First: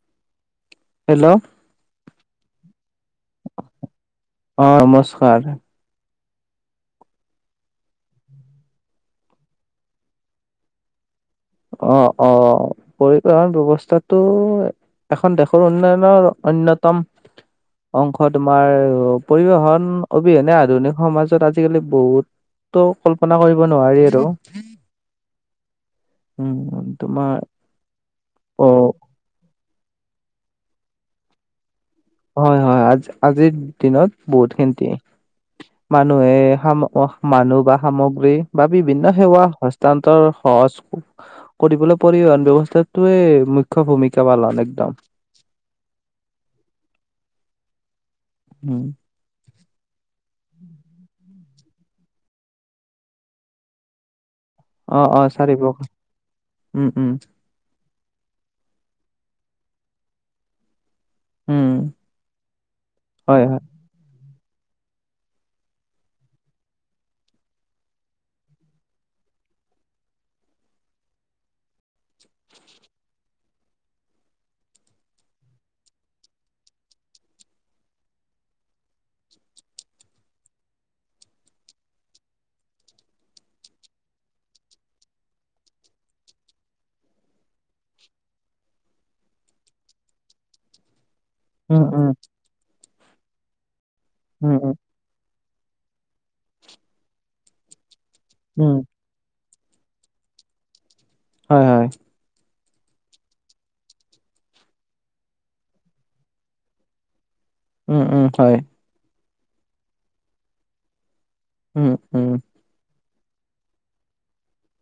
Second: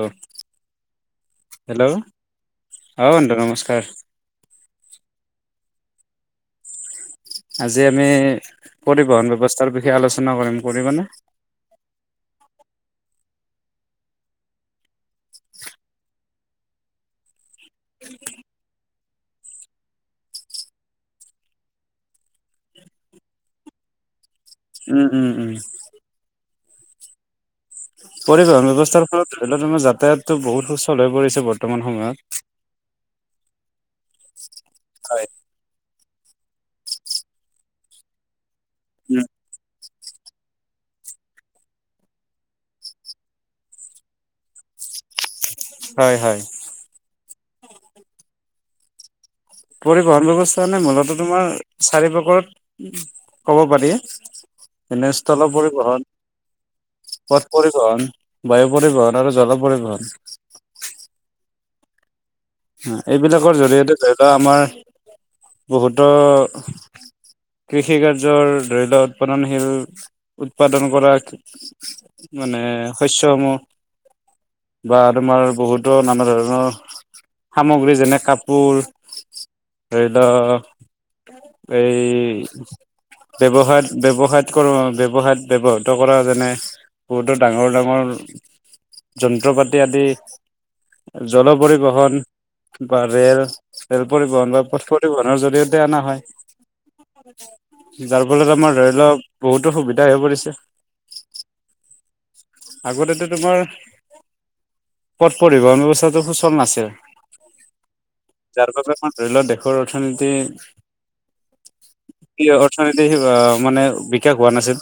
আহেল hello hello অ বন্ধু নমস্কাৰ অ নমস্কাৰ আজি আমি পৰিবহণ ব্যৱস্থাৰ বিষয়ে আলোচনা কৰিম কৰিবনেে অ অ পৰিবহন ব্যৱস্থাটো এখন দেশৰ উন্নয়নৰ অন্যতম অংশ তোমাৰ পৰিবহন অবিহনে আধুনিক সমাজত আজিকালি বহুত তো কল্পনা কৰিব নোৱাৰি আৰু উম উম উম উম তোমাৰ পৰিবহন অ ব্যৱস্থাৰ ফলত ধৰি লও তোমাৰ যাতায়াততো বহুত সুচল হৈ পৰিছে বৰ্তমান সময়ত। হয় হয় আজ আজিৰ দিনত বহুতখিনি হয় মানুহে মানুহ বা সামগ্ৰী বা বিভিন্ন উম সেৱা সান্তৰ সহজ কৰিবলৈ পৰিবহন ব্যৱস্থাটোৱে মুখ্য্ ভূমিকা পালন একদম হয় হয় উম পৰিবহন ব্যৱস্থা মানে মূলত তোমাৰ চাৰি পাকৰত কব পাৰি অ এনে অ স্থল চাৰিব পৰিবহন উম উম পথ পৰিবহন বায়ু পৰিবহন আৰু জল পৰিবহন উম হয়, এইবিলাকৰ হয়। জৰিয়তে ধৰি লও আমাৰ বহুতো কৃষি কাৰ্যৰ ধৰি লোৱাক উৎপাদনশীল উৎপাদন কৰা মানে শস্যসমূহ বা তোমাৰ বহুতো নানা ধৰণৰ সামগ্ৰী যেনে কাপোৰ ধৰি লওক এই ব্যয়ৱসায়ত ব্যয়ৱসায়ত কৰো ব্যৱসায়ত ব্যৱহৃত কৰা যেনে বহুতো ডাঙৰ ডাঙৰ যন্ত্ৰ পাতি আদি জল উম, উম, পৰিবহণ বা ৰেল ৰেল পৰিবহণ উম, বা উম, পথ পৰিবহণ জৰিয়তে অনা হয় যাৰ ফলত উম, আমাৰ ধৰি লওক বহুতো সুবিধা হৈ পৰিছে হয়, হয়। আগতেতো তোমাৰ পথ পৰিবহন ব্যৱস্থাটো সুচল নাছিল উম উম হয় ধৰিলক দেশৰ অৰ্থনীতি উম উম অৰ্থনীতি মানে বিকাশ হোৱা নাছিল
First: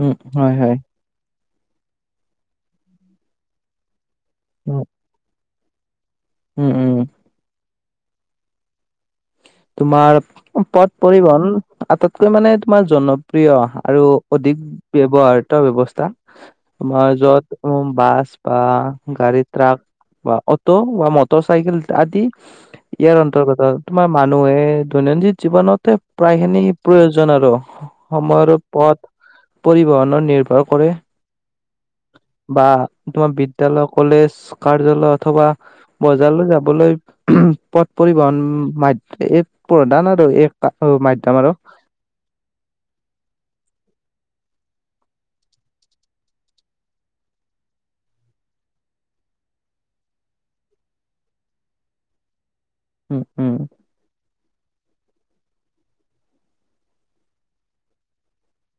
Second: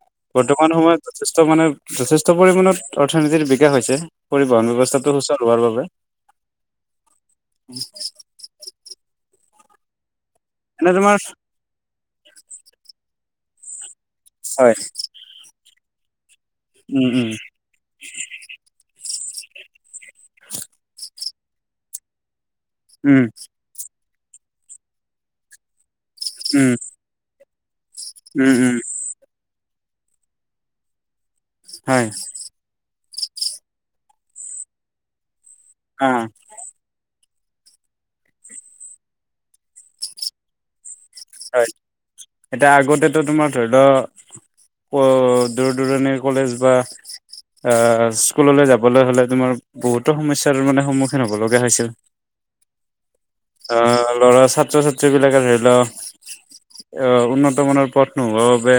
উম, হয়, বৰ্তমান হয়। সময়ত যথেষ্ট মানে যথেষ্ট পৰিমণত অৰ্থনীতিৰ বিকাশ হৈছে পৰিবহণ উম, ব্যৱস্থাটো সুচল হোৱাৰ বাবে উম উম [unintelligible] তোমাৰ পথ এনে তোমাৰ পৰিবহন আটাইতকৈ মানে তোমাৰ জনপ্ৰিয় অহা আৰু অধিক হয় ব্যৱহাৰত ব্যৱস্থা উম আমাৰ উম যত বাছ বা গাড়ী ট্ৰাক বা অটো বা মটৰ চাইকেল আদি ইয়াৰ উম অন্তৰ্গতত মানুহে দৈনন্দিন জীৱনতে প্ৰায় খিনি উম প্ৰয়োজন আৰু উম সময়ৰ উম পথ পৰিবহনৰ নিৰ্ভৰ কৰে হয় বা তোমাৰ বিদ্যালয় কলেজ কাৰ্যালয় অথবা অ বজাৰলৈ যাবলৈ পথ পৰিবহণ মাধ--এক প্ৰধান আৰু এক হয় এতিয়া আগতেতো তোমাৰ ধৰি ল দূৰ দূৰণিৰ কলেজ বা আহ স্কুললৈ যাবলৈ হলে তোমাৰ বহুতো সমস্যাৰ মানে সন্মুখীন হব লগা হৈছিল [inaudible] উম, উম। অ লৰা ছাত্ৰ ছাত্ৰীবিলাকে ধৰি লওক উন্নতমানৰ পথ নোহোৱাৰ বাবে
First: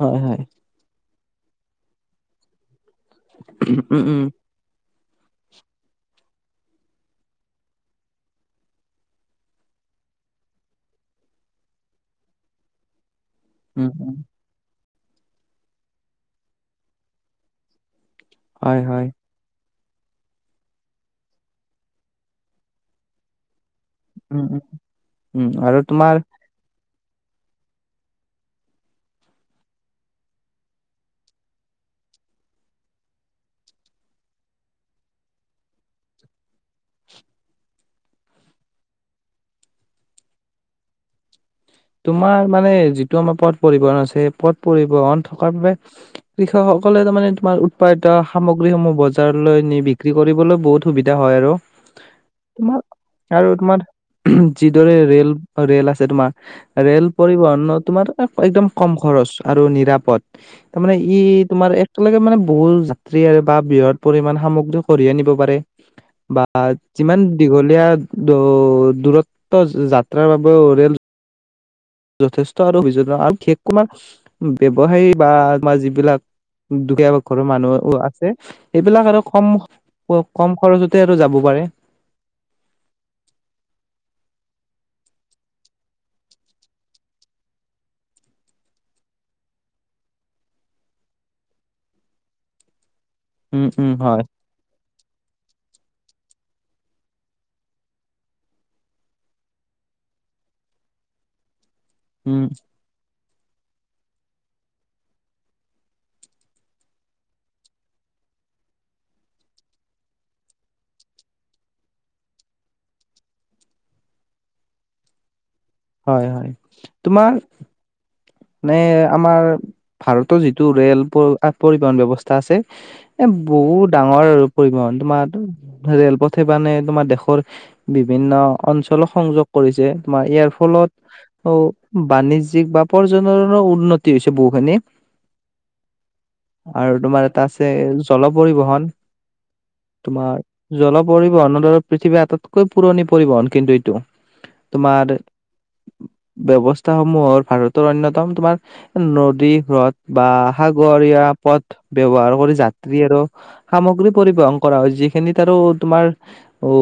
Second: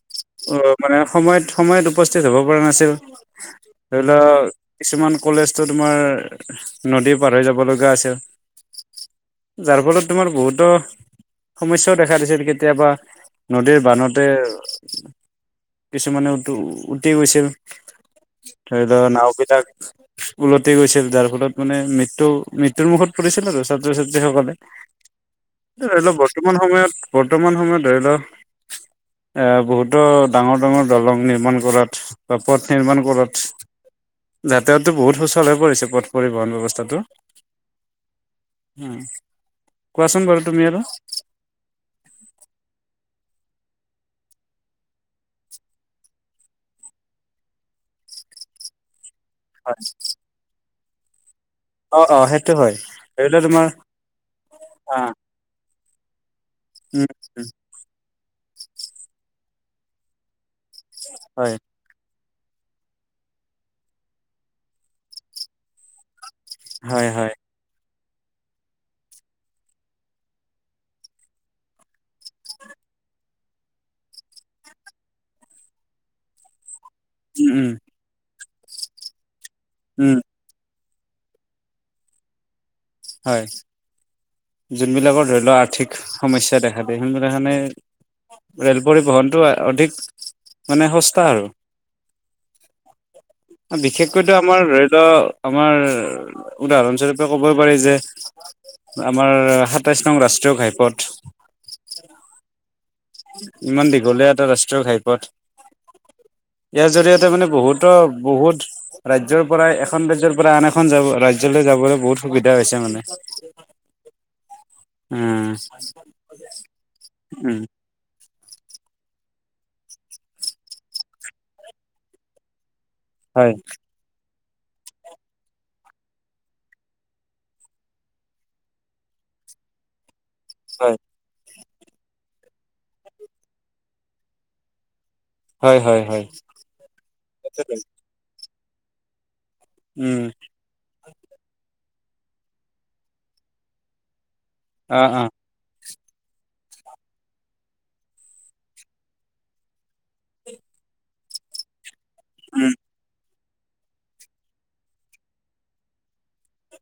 হয়, হয়। অ মানে সময়ত সময়ত উপস্থিত হব পৰা নাছিল উম ধৰি লোৱা উম কিছুমান কলেজতো তোমাৰ নদীৰ পাৰৰি যাব লগা আছে যাৰ ফলত তোমাৰ বহুতো সমস্যয়াও দেখা দিছিল কেতিয়াবা নদীৰ উম, উম। বান্ধোতেতে কিছুমানে উ উটি গৈছিল হয়, ধৰি লও হয়। নাওবিলাক ওলটি গৈছিল যাৰ ফলত মানে মৃত্যু মৃত্যুৰ মুখত ফুৰিছিল আৰু ছাত্ৰ উম, ছাত্ৰীসকলে উম। উম, আৰু ধৰি লও তোমাৰ বৰ্তমান সময়ত বৰ্তমান সময়ত ধৰি লও এ বহুতো ডাঙৰ ডাঙৰ দলং নিৰ্মাণ কৰাত বা পথ নিৰ্মাণ কৰাত যাতায়াততো বহুত সুচল হৈ পৰিছে পথ পৰিবহণ ব্যৱস্থাটো উ কোৱাচোন বাৰ তুমি আৰু তোমাৰ মানে যিটো আমাৰ পথ পৰিবহন আছে সেই পথ পৰিবহন থকাৰ বাবে কৃষক সকলে তাৰমানে তোমাৰ উৎপাদিত সামগ্ৰীসমূহ বজাৰলৈ নি বিক্ৰী কৰিবলৈ বহুত সুবিধা হয় আৰু অ অ সেইটো হয় ধৰি লোৱা তোমাৰ আৰু তোমাৰ যিদৰে আহ ৰেল ৰেল আছে তোমাৰ ৰেল উম উম পৰিবহন তোমাৰ একদম কম খৰচ আৰু নিৰাপদ তাৰমানে ই হয় তোমাৰ একটালৈকে মানে বহুত যাত্ৰী আৰু বা বৃহৎ পৰি সামগ্ৰী কঢ় আনিব পাৰে বা হয় যিমান হয় দীঘলীয়া দূৰত্ব যাত্ৰাৰ বাবেও ৰেল যথেষ্ট আৰু অভিয আৰু বিশেষকণাৰ ব্যৱসায়ী বা আমাৰ যিবিলাক দুখীয়াাক ঘৰৰ উম উম মানুহ আছে এইবিলাক আৰু কম উম কম খৰচত আৰু যাব পাৰে হয় যোনবিলাকৰ ধৰি লওক আৰ্থিক সমস্যা দেখা দিয় সেইবিলাকখানে ৰেল পৰিবহণটো অধিক মানে সস্তা আৰু উম উম হয় বিশেষকৈতো আমাৰ ৰেল আমাৰ উদাহৰণস্বৰূপে ক'ব পাৰি যে আমাৰ সাতাইছ নং ৰাষ্ট্ৰীয় ঘাইপথ উম ইমান দীঘলীয়া এটা ৰাষ্ট্ৰীয় ঘাইপথ ইয়াৰ জৰিয়তে মানে বহুতো বহুত ৰাজ্যৰ পৰা এখন ৰাজ্যৰ পৰা আন এখন যাব ৰাজ্যলৈ যাবলৈ বহুত সুবিধা হৈছে মানে উম হয় হয় তোমাৰ উম মানে আমাৰ ভাৰতৰ যিটো ৰেল পৰিবহন ব্যৱস্থা আছে এ হয় বহুত ডাঙৰ পৰিবহণ তোমাৰ ৰেলপথেনে তোমাৰ দেশৰ বিভিন্ন অঞ্চলৰ সংযোগ ছে তোমাৰ ইয়াৰ হয় ফলত অ বাণিজ্যিক বা উপাৰ্জনৰ উন্নতি হৈছে বহুখিনি হয় হয় হয় আৰু তোমাৰ এটা আছে জল পৰিবহন উম তোমাৰ জল পৰিবহনৰ দৰে পৃথিৱীৰ আটাইতকৈ পুৰণি পৰিবহন কিন্তু এইটো অ তোমাৰ অ ব্যৱস্থা সমূহৰ ভাৰত অন্যতম তোমাৰ নদী হ্ৰদ বা সাগৰীয়া পথ ব্যৱহাৰ কৰি উম যাত্ৰী আৰু সামগ্ৰী পৰিবহন কৰা হয় যিখিনিত আৰু তোমাৰ উ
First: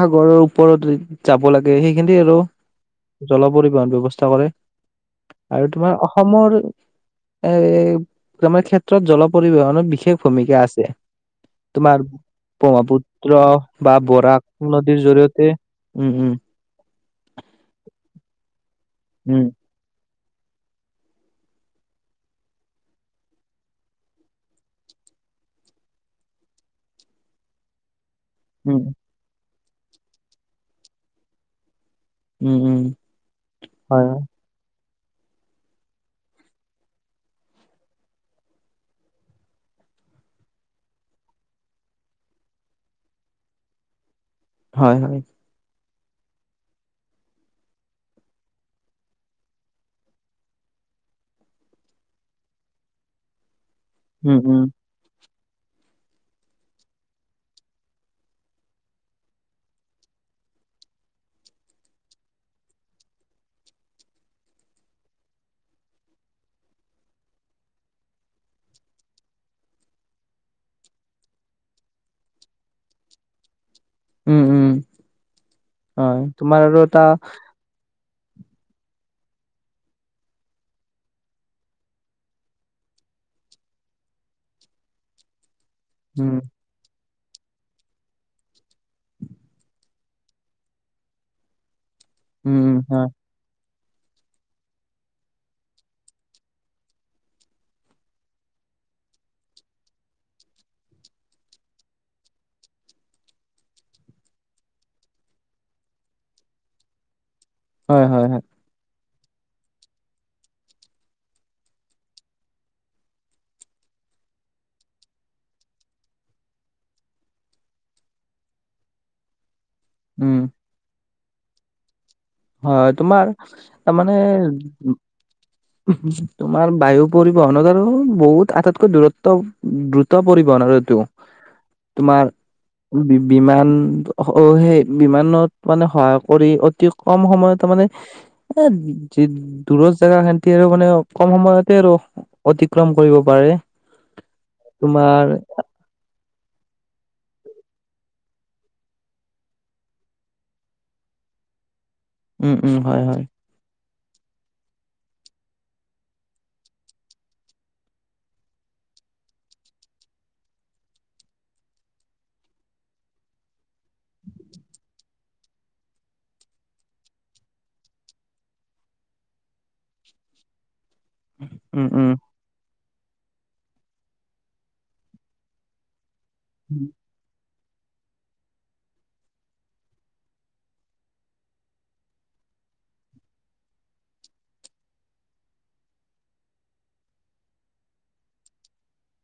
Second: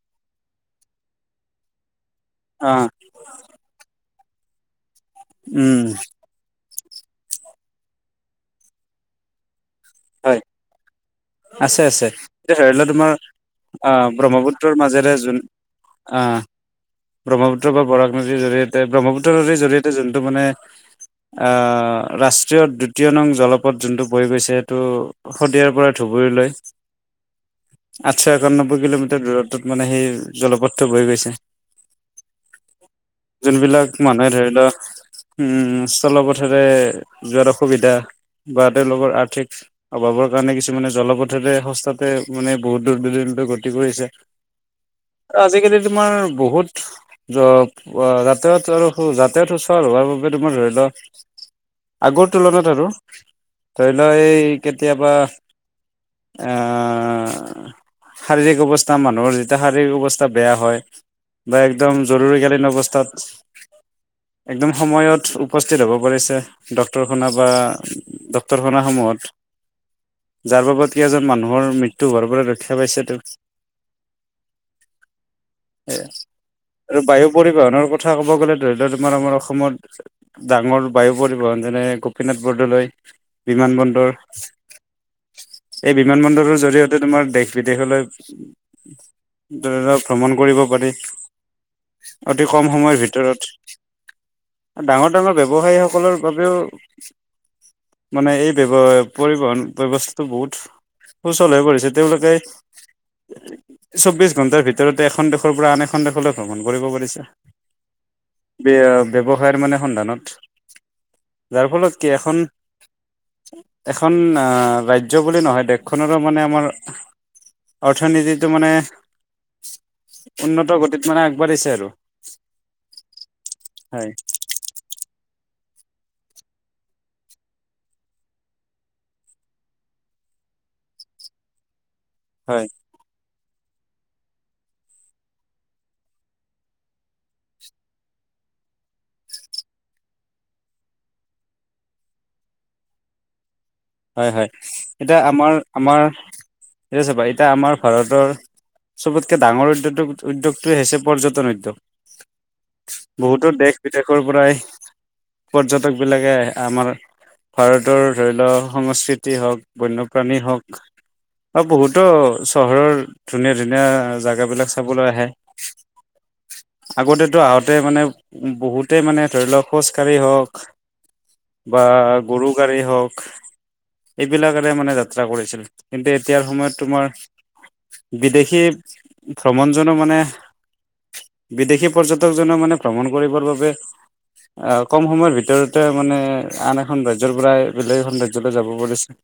সাগৰৰ ওপৰত যাব লাগে সেই সখি আৰু অ জল পৰিবহন ব্য্ৱস্থা কৰে আৰু উম তোমাৰ অসমৰ এ তোমাৰ ক্ষেত্ৰত জল পৰিবহন বিশেষ হয় ভূমিকা আছে আছে তোমাৰ আছে এতিয়া ধৰি লোৱা তোমাৰ ব্ৰহ্মপুত্ৰ বা আহ বৰাক ব্ৰহ্মপুত্ৰৰ নদীৰ মাজেৰে যোন জৰিয়তে উম উম আহ ব্ৰহ্মপুত্ৰ বা বৰাক নদীৰ জৰিয়তে ব্ৰহ্মপুত্ৰ উম নদীৰ জৰিয়তে যোনটো মানে আহ ৰাষ্ট্ৰীয় দ্বিতীয় নং জলপথ যোনটো বহি গৈছে সেইটো শদিয়াৰ পৰা ধুবুৰীলৈ আঠশ একান্বৈ উম কিলোমিটাৰ দূৰত ত মানে সেই জলপথটো বহি গৈছে উম উম যোনবিলাক হয় মানুহে ধৰি লোৱাক উম স্থলপথৰে যোৱাৰ অসুবিধা বা তেওঁলোকৰ আৰ্থিক অভাৱৰ কাৰণে কিছুমানে জলপথতে সস্তাতে মানে বহুত দূুৰ্বদিনতে গতি কৰিছে হয় হয় আজিকালি তোমাৰ বহুত যাতায়ত আৰু যাতায়াত সুচল হোৱাৰ বাবে তোমাৰ ধৰি লও আগৰ তুলনাত আৰু ধৰি লও উম এই উম কেতিয়াবা অ শাৰীৰিক অৱস্থা মানুহৰ যেতিয়া শাৰীৰিক অৱস্থা বেয়া হয় বা একদম জৰুৰীকালীন অৱস্থাত একদম সময়ত উপস্থিত হ'ব পাৰিছে ডক্তৰ খনা বা ড্ক্তৰ খনৰ সময় যাৰ বাবদ কেইজন মানুহৰ মৃত্যু হোৱাৰ পৰা ৰক্ষা পাইছেতো স উম উম হয়, তোমাৰ আৰু এটা বায়ু পৰিবহনৰ কথা ক'ব গ'লে ধৰি লও তোমাৰ আমাৰ অসমত ডাঙৰ বায়ু পৰিবহণ যেনে গোপীনাথ বৰদলৈ বিমান বন্দৰ এই বিমান উম, বন্দৰৰ জৰিয়তে তোমাৰ দেশ বিদেশলৈ লক ভ্ৰমণ কৰিব পাৰি অতি উম, কম উম, সময়ৰ হয়, ভিতৰত ডাঙৰ ডাঙৰ ব্যৱসায়ীসকলৰ বাবেও মানে এই ব্যৱ পৰিবহন ব্যৱস্থা তো বহুত সুচল হৈ পৰিছে তেওঁলোকে চৌবিশ ঘন্টাৰ ভিতৰতে এখন দেশৰ পৰা আন এখন দেশলৈ ভ্ৰমণ কৰিব পাৰিছে হয় হয় হয় ব্যৱসায়ৰ মানে সন্ধানত যাৰ ফলত কি এখন এখন আহ ৰাজ্য ৰাজ্য বুলি নহয় দেশখনৰো মানে আমাৰ অৰ্থনীতিটো মানে উম, উন্নত গতিত মানে আগবাঢ়িছে আৰু হয় তোমাৰ তাৰ হয় মানে তোমাৰ বায়ু পৰিবহনত আৰু বহুত আটাইতকৈ দূৰত্ব দ্ৰুত পৰিবহন আৰুটো [inaudible] তোমাৰ হয় বিমান অ সেই বিমানত মানে সহায় কৰি অতি কম সময়ত মানে এ যি দূৰৰ জেগা খান্তি আৰু মানে কম সময়তে আৰু অতিক্ৰম কৰিব পাৰে হয় হয় এতিয়া তোমাৰ আমাৰ আমাৰ এতিয়া চাবা এতিয়া আমাৰ ভাৰতৰ চবতকে ডাঙৰ উ্যদোগ উদ্যোগটোৱে হৈছে পৰ্যটন উদ্যোগ উম উম হয় হয় বহুতো দেশ বিদেশৰ পৰাই পৰ্যটকবিলাকে আমাৰ ভাৰতৰ ধৰি লওক সংস্কৃতি হওক বন্যপ্ৰাণী হওক অ বহুতো চহৰৰ ধুনীয়া ধুনীয়া জোগ বিলাক চাবলৈ আহে [inaudible] আগতেতো আহোঁতে মানে বহুতেই মানে ধৰি লওক খোজকাঢ়ি হওক বা উম, উম, গৰু গাড়ী হওক এইবিলাকেৰে মানে যাত্ৰা কৰিছিল কিন্তু এতিয়াৰ সময়ত তোমাৰ বিদেশী ভ্ৰমণ জো মানে বিদেশী পৰ্যটকজনে মানে ভ্ৰমণ কৰিবৰ বাবে অ কম সময়ৰ ভিতৰতে মানে আন এখন ৰাজ্যৰ পৰাই বেলেগ এখন ৰাজ্যয ৰাজলৈ যাব বুলিছে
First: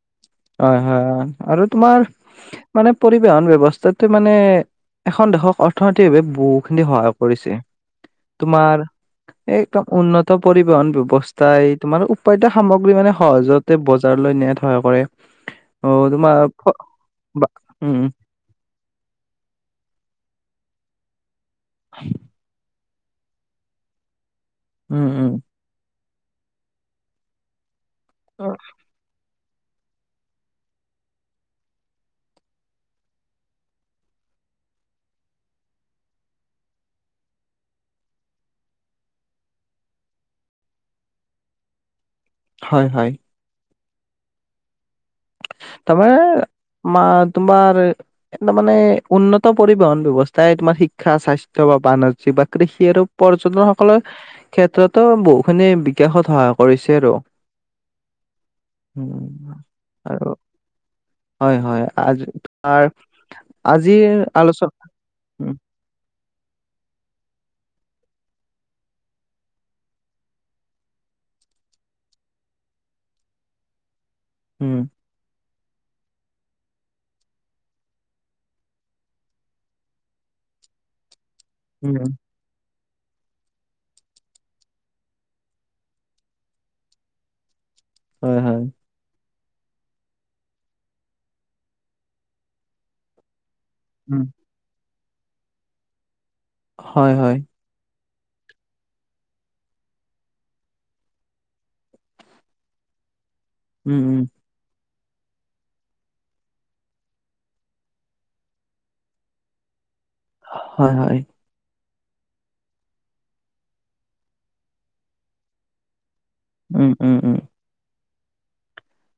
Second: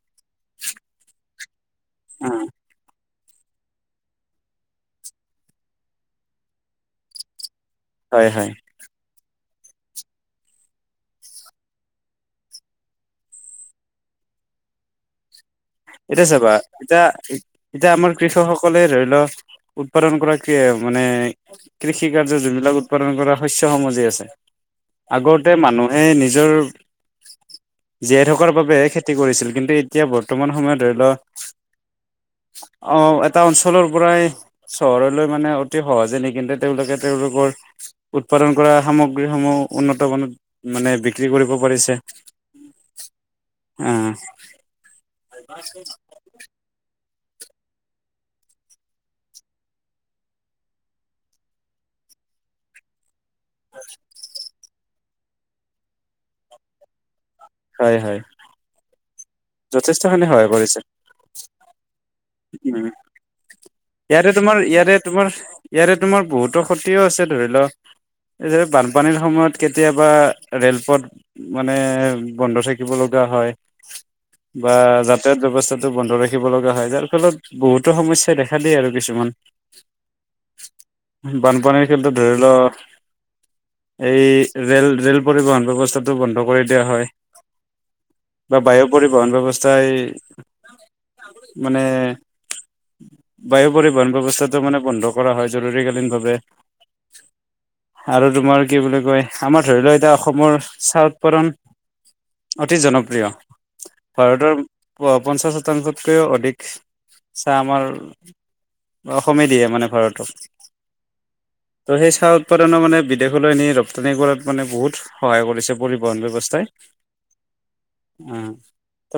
হয় হয় আৰু তোমাৰ মানে পৰিবহন ব্যৱস্থা মানে এখন দেশক অৰ্থনৈতিকভাৱে বহুখিনি সহায় কৰিছে হয় হয় তোমাৰ এ একদম উন্নত পৰিবহন ব্ৱস্থা এই তোমাৰ উপায়িত সামগ্ৰী মানে সহজতে বজাৰ লৈ নে সহায় কৰে অ' এতিয়া তোমাৰ চাবা ফ- এতিয়া বা এতিয়া উম, আমাৰ কৃষকসকলে উৎপাদন কৰা মানে কৃষি কাৰ্য যোন বিলাক উৎপাদন কৰা শস্যসমূহ যে আছে উম, উম। আগতে মানুহে নিজৰ জীয়াই থকাৰ বাবেহে খেতি কৰিছিল কিন্তু এতিয়া বৰ্তমান সময়ত ধৰি লও হয় অ এটা অঞ্চলৰ পৰাই চহৰলৈ মানে অতি সহজে নি কিন্তু তেওঁলোকে তেওঁলোকৰ উৎপাদন কৰা সামগ্ৰীসমূহ উন্নত মানত মানে বিক্ৰী কৰিব পাৰিছে হয়, হয়। অ [unintelligible] তোমাৰ এ তাৰ মানে উন্নত পৰিবহন ব্যৱস্থাই তোমাৰ শিক্ষা স্বাস্থ্য বা বাণিজ্যিক বাকৰি পৰ্যটন সকলৰ ক্ষেত্ৰতো বহুখিনি বিকাশত সহায় কৰিছে আৰু হয় হয় উম, আৰু যথেষ্টখিনি সহায় কৰিছে হয়, হয়। আজি উ তোমাৰ আজিৰ ইয়াৰে তোমাৰ আলোচনা ইয়াৰে তোমাৰ উম, ইয়াৰে তোমাৰ বহুত ফটো খতিও আছে ধৰি লও এইৰে বানপানীৰ সময়ত কেতিয়াবা ৰেলপথ মানে বন্ধ থাকিব লগা বা উম, যাতায়াত ব্যৱস্থা বন্ধ ৰাখিব লগা হয় যাৰ ফলত বহুতো সমস্যাই দেখা দিয়ে আৰু কিছুমান বানপানীৰ উম, ক্ষেত্ৰত ধৰি লোৱা এই ৰেল ৰেল পৰিবহণ ব্যৱস্থাটো বন্ধ কৰি দিয়া হয় হয়, হয়। পৰিবহণ ব্যৱস্থাই মানে বায়ু পৰিবহন উম, ব্যৱস্থাটো মানে বন্ধ কৰা হয় জৰুৰীকালীনভাৱে হয় হয় আৰু তোমাৰ কি বুলি কয় আমাৰ ধৰি লোৱাক এতিয়া অসমৰ চাহ উৎপাদন অতি উম, জনপ্ৰিয় উম, ভাৰতৰ পঞ্চাশ শতাংশতকৈও অধিক চাহ আমাৰ অসমে দিয়ে মানে ভাৰত হয় হয় ত' সেই চাহ উৎপাদন মানে বিদেশলৈ নি ৰপ্তানি কৰাত মানে বহুত সহায় কৰিছে পৰি বন ব্যৱস্থাই উম, উম, উম।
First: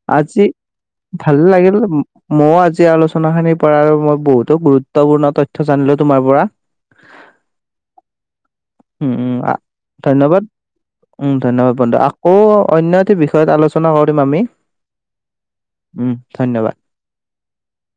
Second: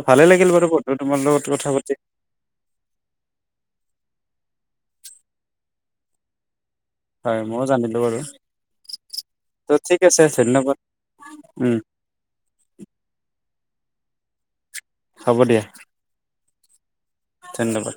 ভালে আজি লাগিল বাৰু তোমাৰ ভাল লগত কথা লাগিল পাতি ময়ো আজি আলোচনা খিনি কৰাৰ মই বহুতো গুৰুত্ব গুৰুত্বপূৰ্ণ তথ্য জানিলো তোমাৰ পৰা হয় ময়ো জানিলো বাৰু উম উম ত ঠিক আছে ধন্যবাদ উম ধন্যবাদ বন্ধু আকৌ অন্য এটা বিষয়ত আলোচ কৰিম আমি হ'ব দিয়া উম ধন্যবাদ ধন্যবাদ